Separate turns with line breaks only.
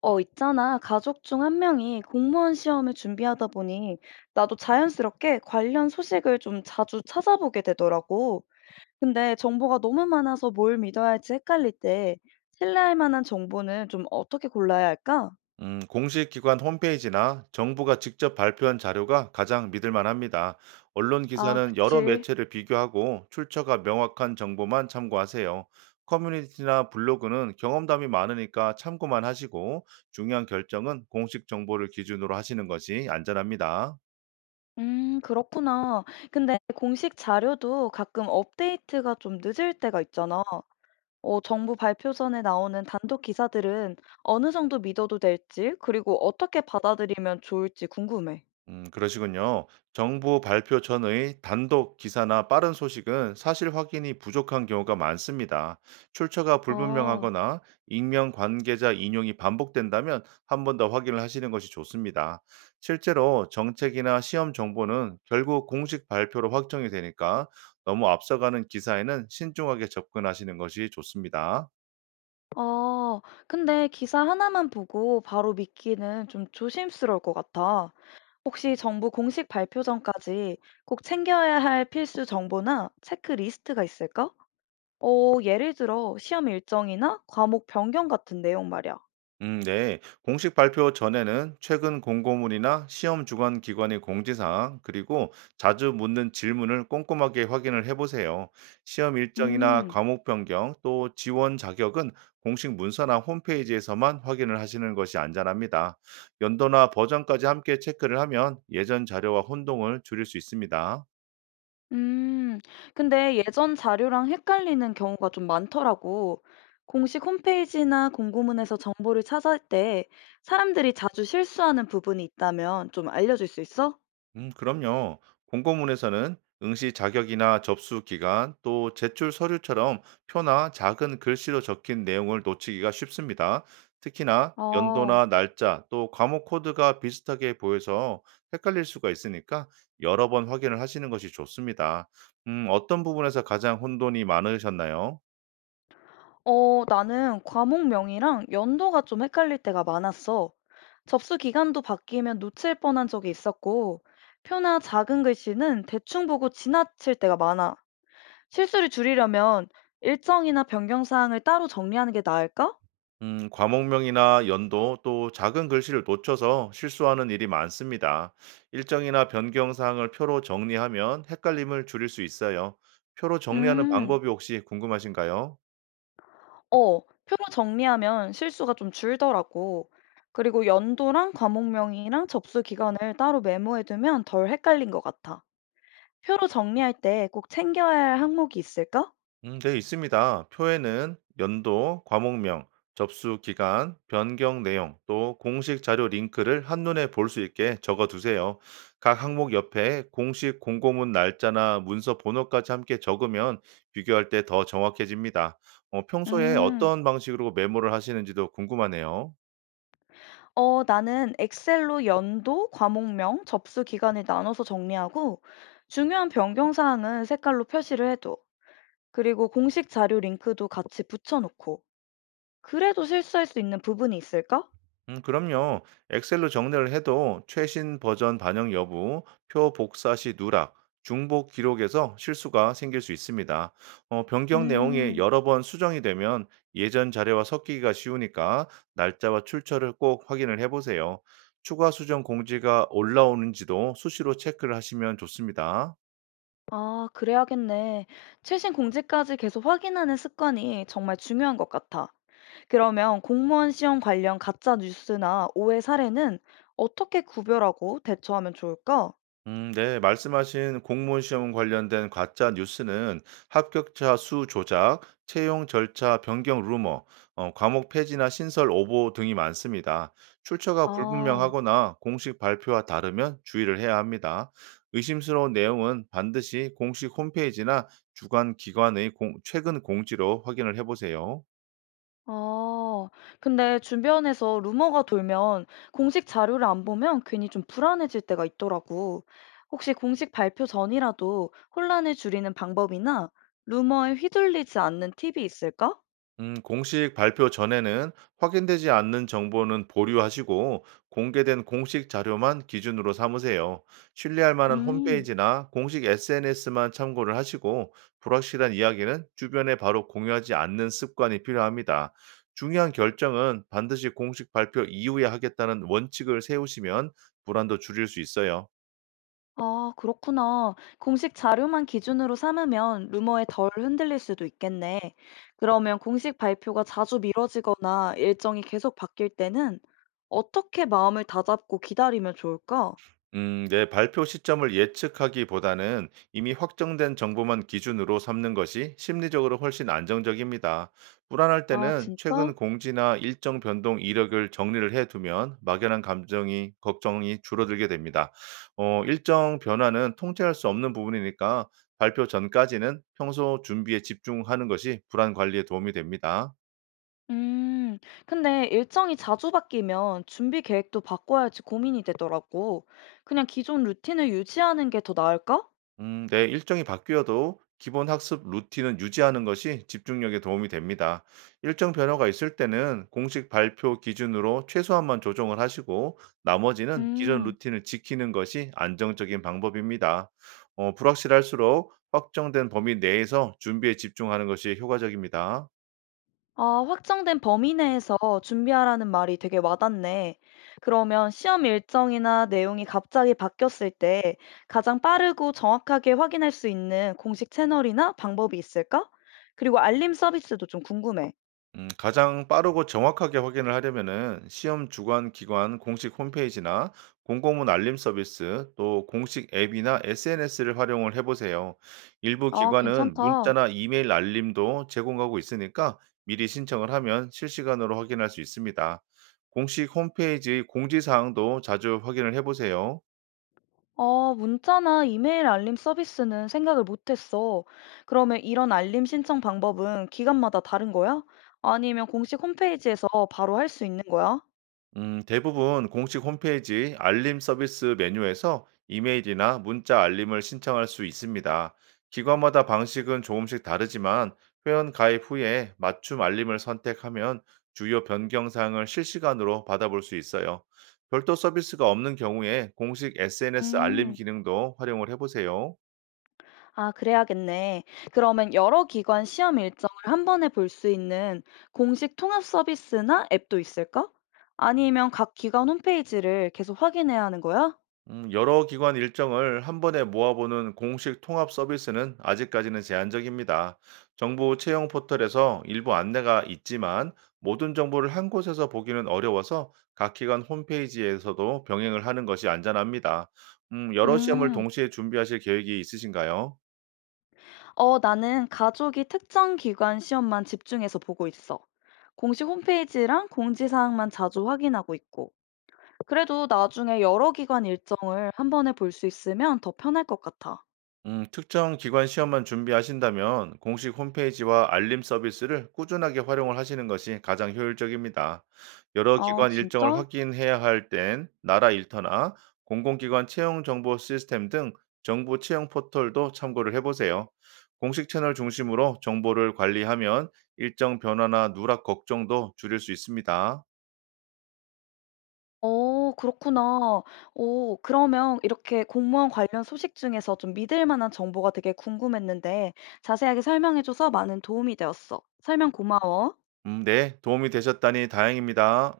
있잖아. 가족 중 한 명이 공무원 시험을 준비하다 보니 나도 자연스럽게 관련 소식을 좀 자주 찾아보게 되더라고. 근데 정보가 너무 많아서 뭘 믿어야 할지 헷갈릴 때 신뢰할 만한 정보는 좀 어떻게 골라야 할까?
공식 기관 홈페이지나 정부가 직접 발표한 자료가 가장 믿을 만합니다. 언론
아,
기사는 여러
그치.
매체를 비교하고 출처가 명확한 정보만 참고하세요. 커뮤니티나 블로그는 경험담이 많으니까 참고만 하시고 중요한 결정은 공식 정보를 기준으로 하시는 것이 안전합니다.
그렇구나. 근데 공식 자료도 가끔 업데이트가 좀 늦을 때가 있잖아. 정부 발표 전에 나오는 단독 기사들은 어느 정도 믿어도 될지, 그리고 어떻게 받아들이면 좋을지 궁금해.
그러시군요. 정부 발표 전의 단독 기사나 빠른 소식은 사실 확인이 부족한 경우가 많습니다. 출처가
아.
불분명하거나 익명 관계자 인용이 반복된다면 한 번 더 확인을 하시는 것이 좋습니다. 실제로 정책이나 시험 정보는 결국 공식 발표로 확정이 되니까 너무 앞서가는 기사에는 신중하게 접근하시는 것이 좋습니다.
아 근데 기사 하나만 보고 바로 믿기는 좀 조심스러울 것 같아. 혹시 정부 공식 발표 전까지 꼭 챙겨야 할 필수 정보나 체크리스트가 있을까? 예를 들어 시험 일정이나 과목 변경 같은 내용 말이야.
네. 공식 발표 전에는 최근 공고문이나 시험 주관 기관의 공지사항, 그리고 자주 묻는 질문을 꼼꼼하게 확인을 해보세요. 시험 일정이나
음,
과목 변경, 또 지원 자격은 공식 문서나 홈페이지에서만 확인을 하시는 것이 안전합니다. 연도나 버전까지 함께 체크를 하면 예전 자료와 혼동을 줄일 수 있습니다.
음. 근데 예전 자료랑 헷갈리는 경우가 좀 많더라고. 공식 홈페이지나 공고문에서 정보를 찾을 때 사람들이 자주 실수하는 부분이 있다면 좀 알려줄 수 있어?
그럼요. 공고문에서는 응시 자격이나 접수 기간, 또 제출 서류처럼 표나 작은 글씨로 적힌 내용을 놓치기가 쉽습니다. 특히나
아.
연도나 날짜, 또 과목 코드가 비슷하게 보여서 헷갈릴 수가 있으니까 여러 번 확인을 하시는 것이 좋습니다. 어떤 부분에서 가장 혼돈이 많으셨나요?
어 나는 과목명이랑 연도가 좀 헷갈릴 때가 많았어. 접수 기간도 바뀌면 놓칠 뻔한 적이 있었고, 표나 작은 글씨는 대충 보고 지나칠 때가 많아. 실수를 줄이려면 일정이나 변경 사항을 따로 정리하는 게 나을까?
과목명이나 연도 또 작은 글씨를 놓쳐서 실수하는 일이 많습니다. 일정이나 변경 사항을 표로 정리하면 헷갈림을 줄일 수 있어요. 표로 정리하는
음.
방법이 혹시 궁금하신가요?
어, 표로 정리하면 실수가 좀 줄더라고. 그리고 연도랑 과목명이랑 접수 기간을 따로 메모해두면 덜 헷갈린 것 같아. 표로 정리할 때 꼭 챙겨야 할 항목이 있을까?
네, 있습니다. 표에는 연도, 과목명, 접수 기간, 변경 내용, 또 공식 자료 링크를 한눈에 볼 수 있게 적어 두세요. 각 항목 옆에 공식 공고문 날짜나 문서 번호까지 함께 적으면 비교할 때 더 정확해집니다. 평소에
음.
어떤 방식으로 메모를 하시는지도 궁금하네요.
나는 엑셀로 연도, 과목명, 접수 기간을 나눠서 정리하고 중요한 변경 사항은 색깔로 표시를 해둬. 그리고 공식 자료 링크도 같이 붙여놓고. 그래도 실수할 수 있는 부분이 있을까?
그럼요. 엑셀로 정리를 해도 최신 버전 반영 여부, 표 복사 시 누락, 중복 기록에서 실수가 생길 수 있습니다. 변경 내용이
음.
여러 번 수정이 되면 예전 자료와 섞이기가 쉬우니까 날짜와 출처를 꼭 확인을 해보세요. 추가 수정 공지가 올라오는지도 수시로 체크를 하시면 좋습니다.
아, 그래야겠네. 최신 공지까지 계속 확인하는 습관이 정말 중요한 것 같아. 그러면 공무원 시험 관련 가짜 뉴스나 오해 사례는 어떻게 구별하고 대처하면 좋을까?
네, 말씀하신 공무원 시험 관련된 가짜 뉴스는 합격자 수 조작, 채용 절차 변경 루머, 과목 폐지나 신설 오보 등이 많습니다. 출처가
아.
불분명하거나 공식 발표와 다르면 주의를 해야 합니다. 의심스러운 내용은 반드시 공식 홈페이지나 주관 기관의 최근 공지로 확인을 해보세요.
아, 근데 주변에서 루머가 돌면 공식 자료를 안 보면 괜히 좀 불안해질 때가 있더라고. 혹시 공식 발표 전이라도 혼란을 줄이는 방법이나 루머에 휘둘리지 않는 팁이 있을까?
공식 발표 전에는 확인되지 않는 정보는 보류하시고 공개된 공식 자료만 기준으로 삼으세요. 신뢰할 만한
음,
홈페이지나 공식 SNS만 참고를 하시고 불확실한 이야기는 주변에 바로 공유하지 않는 습관이 필요합니다. 중요한 결정은 반드시 공식 발표 이후에 하겠다는 원칙을 세우시면 불안도 줄일 수 있어요.
아, 그렇구나. 공식 자료만 기준으로 삼으면 루머에 덜 흔들릴 수도 있겠네. 그러면 공식 발표가 자주 미뤄지거나 일정이 계속 바뀔 때는 어떻게 마음을 다잡고 기다리면 좋을까?
내 발표 시점을 예측하기보다는 이미 확정된 정보만 기준으로 삼는 것이 심리적으로 훨씬 안정적입니다. 불안할
아,
때는 최근
진짜?
공지나 일정 변동 이력을 정리를 해두면 막연한 감정이, 걱정이 줄어들게 됩니다. 일정 변화는 통제할 수 없는 부분이니까 발표 전까지는 평소 준비에 집중하는 것이 불안 관리에 도움이 됩니다.
음, 근데 일정이 자주 바뀌면 준비 계획도 바꿔야지 고민이 되더라고. 그냥 기존 루틴을 유지하는 게 더 나을까?
네, 일정이 바뀌어도 기본 학습 루틴은 유지하는 것이 집중력에 도움이 됩니다. 일정 변화가 있을 때는 공식 발표 기준으로 최소한만 조정을 하시고 나머지는 기존
음,
루틴을 지키는 것이 안정적인 방법입니다. 불확실할수록 확정된 범위 내에서 준비에 집중하는 것이 효과적입니다.
아, 확정된 범위 내에서 준비하라는 말이 되게 와닿네. 그러면 시험 일정이나 내용이 갑자기 바뀌었을 때 가장 빠르고 정확하게 확인할 수 있는 공식 채널이나 방법이 있을까? 그리고 알림 서비스도 좀 궁금해.
가장 빠르고 정확하게 확인을 하려면은 시험 주관 기관 공식 홈페이지나 공공문 알림 서비스 또 공식 앱이나 SNS를 활용을 해보세요. 일부
아,
기관은
괜찮다.
문자나 이메일 알림도 제공하고 있으니까 미리 신청을 하면 실시간으로 확인할 수 있습니다. 공식 홈페이지 공지사항도 자주 확인을 해보세요.
아, 문자나 이메일 알림 서비스는 생각을 못했어. 그러면 이런 알림 신청 방법은 기관마다 다른 거야? 아니면 공식 홈페이지에서 바로 할 수 있는 거야?
대부분 공식 홈페이지 알림 서비스 메뉴에서 이메일이나 문자 알림을 신청할 수 있습니다. 기관마다 방식은 조금씩 다르지만 회원 가입 후에 맞춤 알림을 선택하면 주요 변경 사항을 실시간으로 받아볼 수 있어요. 별도 서비스가 없는 경우에 공식 SNS 알림
음,
기능도 활용을 해보세요.
아, 그래야겠네. 그러면 여러 기관 시험 일정을 한 번에 볼 수 있는 공식 통합 서비스나 앱도 있을까? 아니면 각 기관 홈페이지를 계속 확인해야 하는 거야?
여러 기관 일정을 한 번에 모아보는 공식 통합 서비스는 아직까지는 제한적입니다. 정부 채용 포털에서 일부 안내가 있지만 모든 정보를 한 곳에서 보기는 어려워서 각 기관 홈페이지에서도 병행을 하는 것이 안전합니다. 여러 시험을
음.
동시에 준비하실 계획이 있으신가요?
어, 나는 가족이 특정 기관 시험만 집중해서 보고 있어. 공식 홈페이지랑 공지사항만 자주 확인하고 있고. 그래도 나중에 여러 기관 일정을 한 번에 볼 수 있으면 더 편할 것 같아.
특정 기관 시험만 준비하신다면 공식 홈페이지와 알림 서비스를 꾸준하게 활용을 하시는 것이 가장 효율적입니다. 여러
아,
기관 일정을
진짜?
확인해야 할 땐 나라 일터나 공공기관 채용 정보 시스템 등 정부 채용 포털도 참고를 해보세요. 공식 채널 중심으로 정보를 관리하면 일정 변화나 누락 걱정도 줄일 수 있습니다.
어, 그렇구나. 오 그러면 이렇게 공무원 관련 소식 중에서 좀 믿을 만한 정보가 되게 궁금했는데 자세하게 설명해줘서 많은 도움이 되었어. 설명 고마워.
네, 도움이 되셨다니 다행입니다.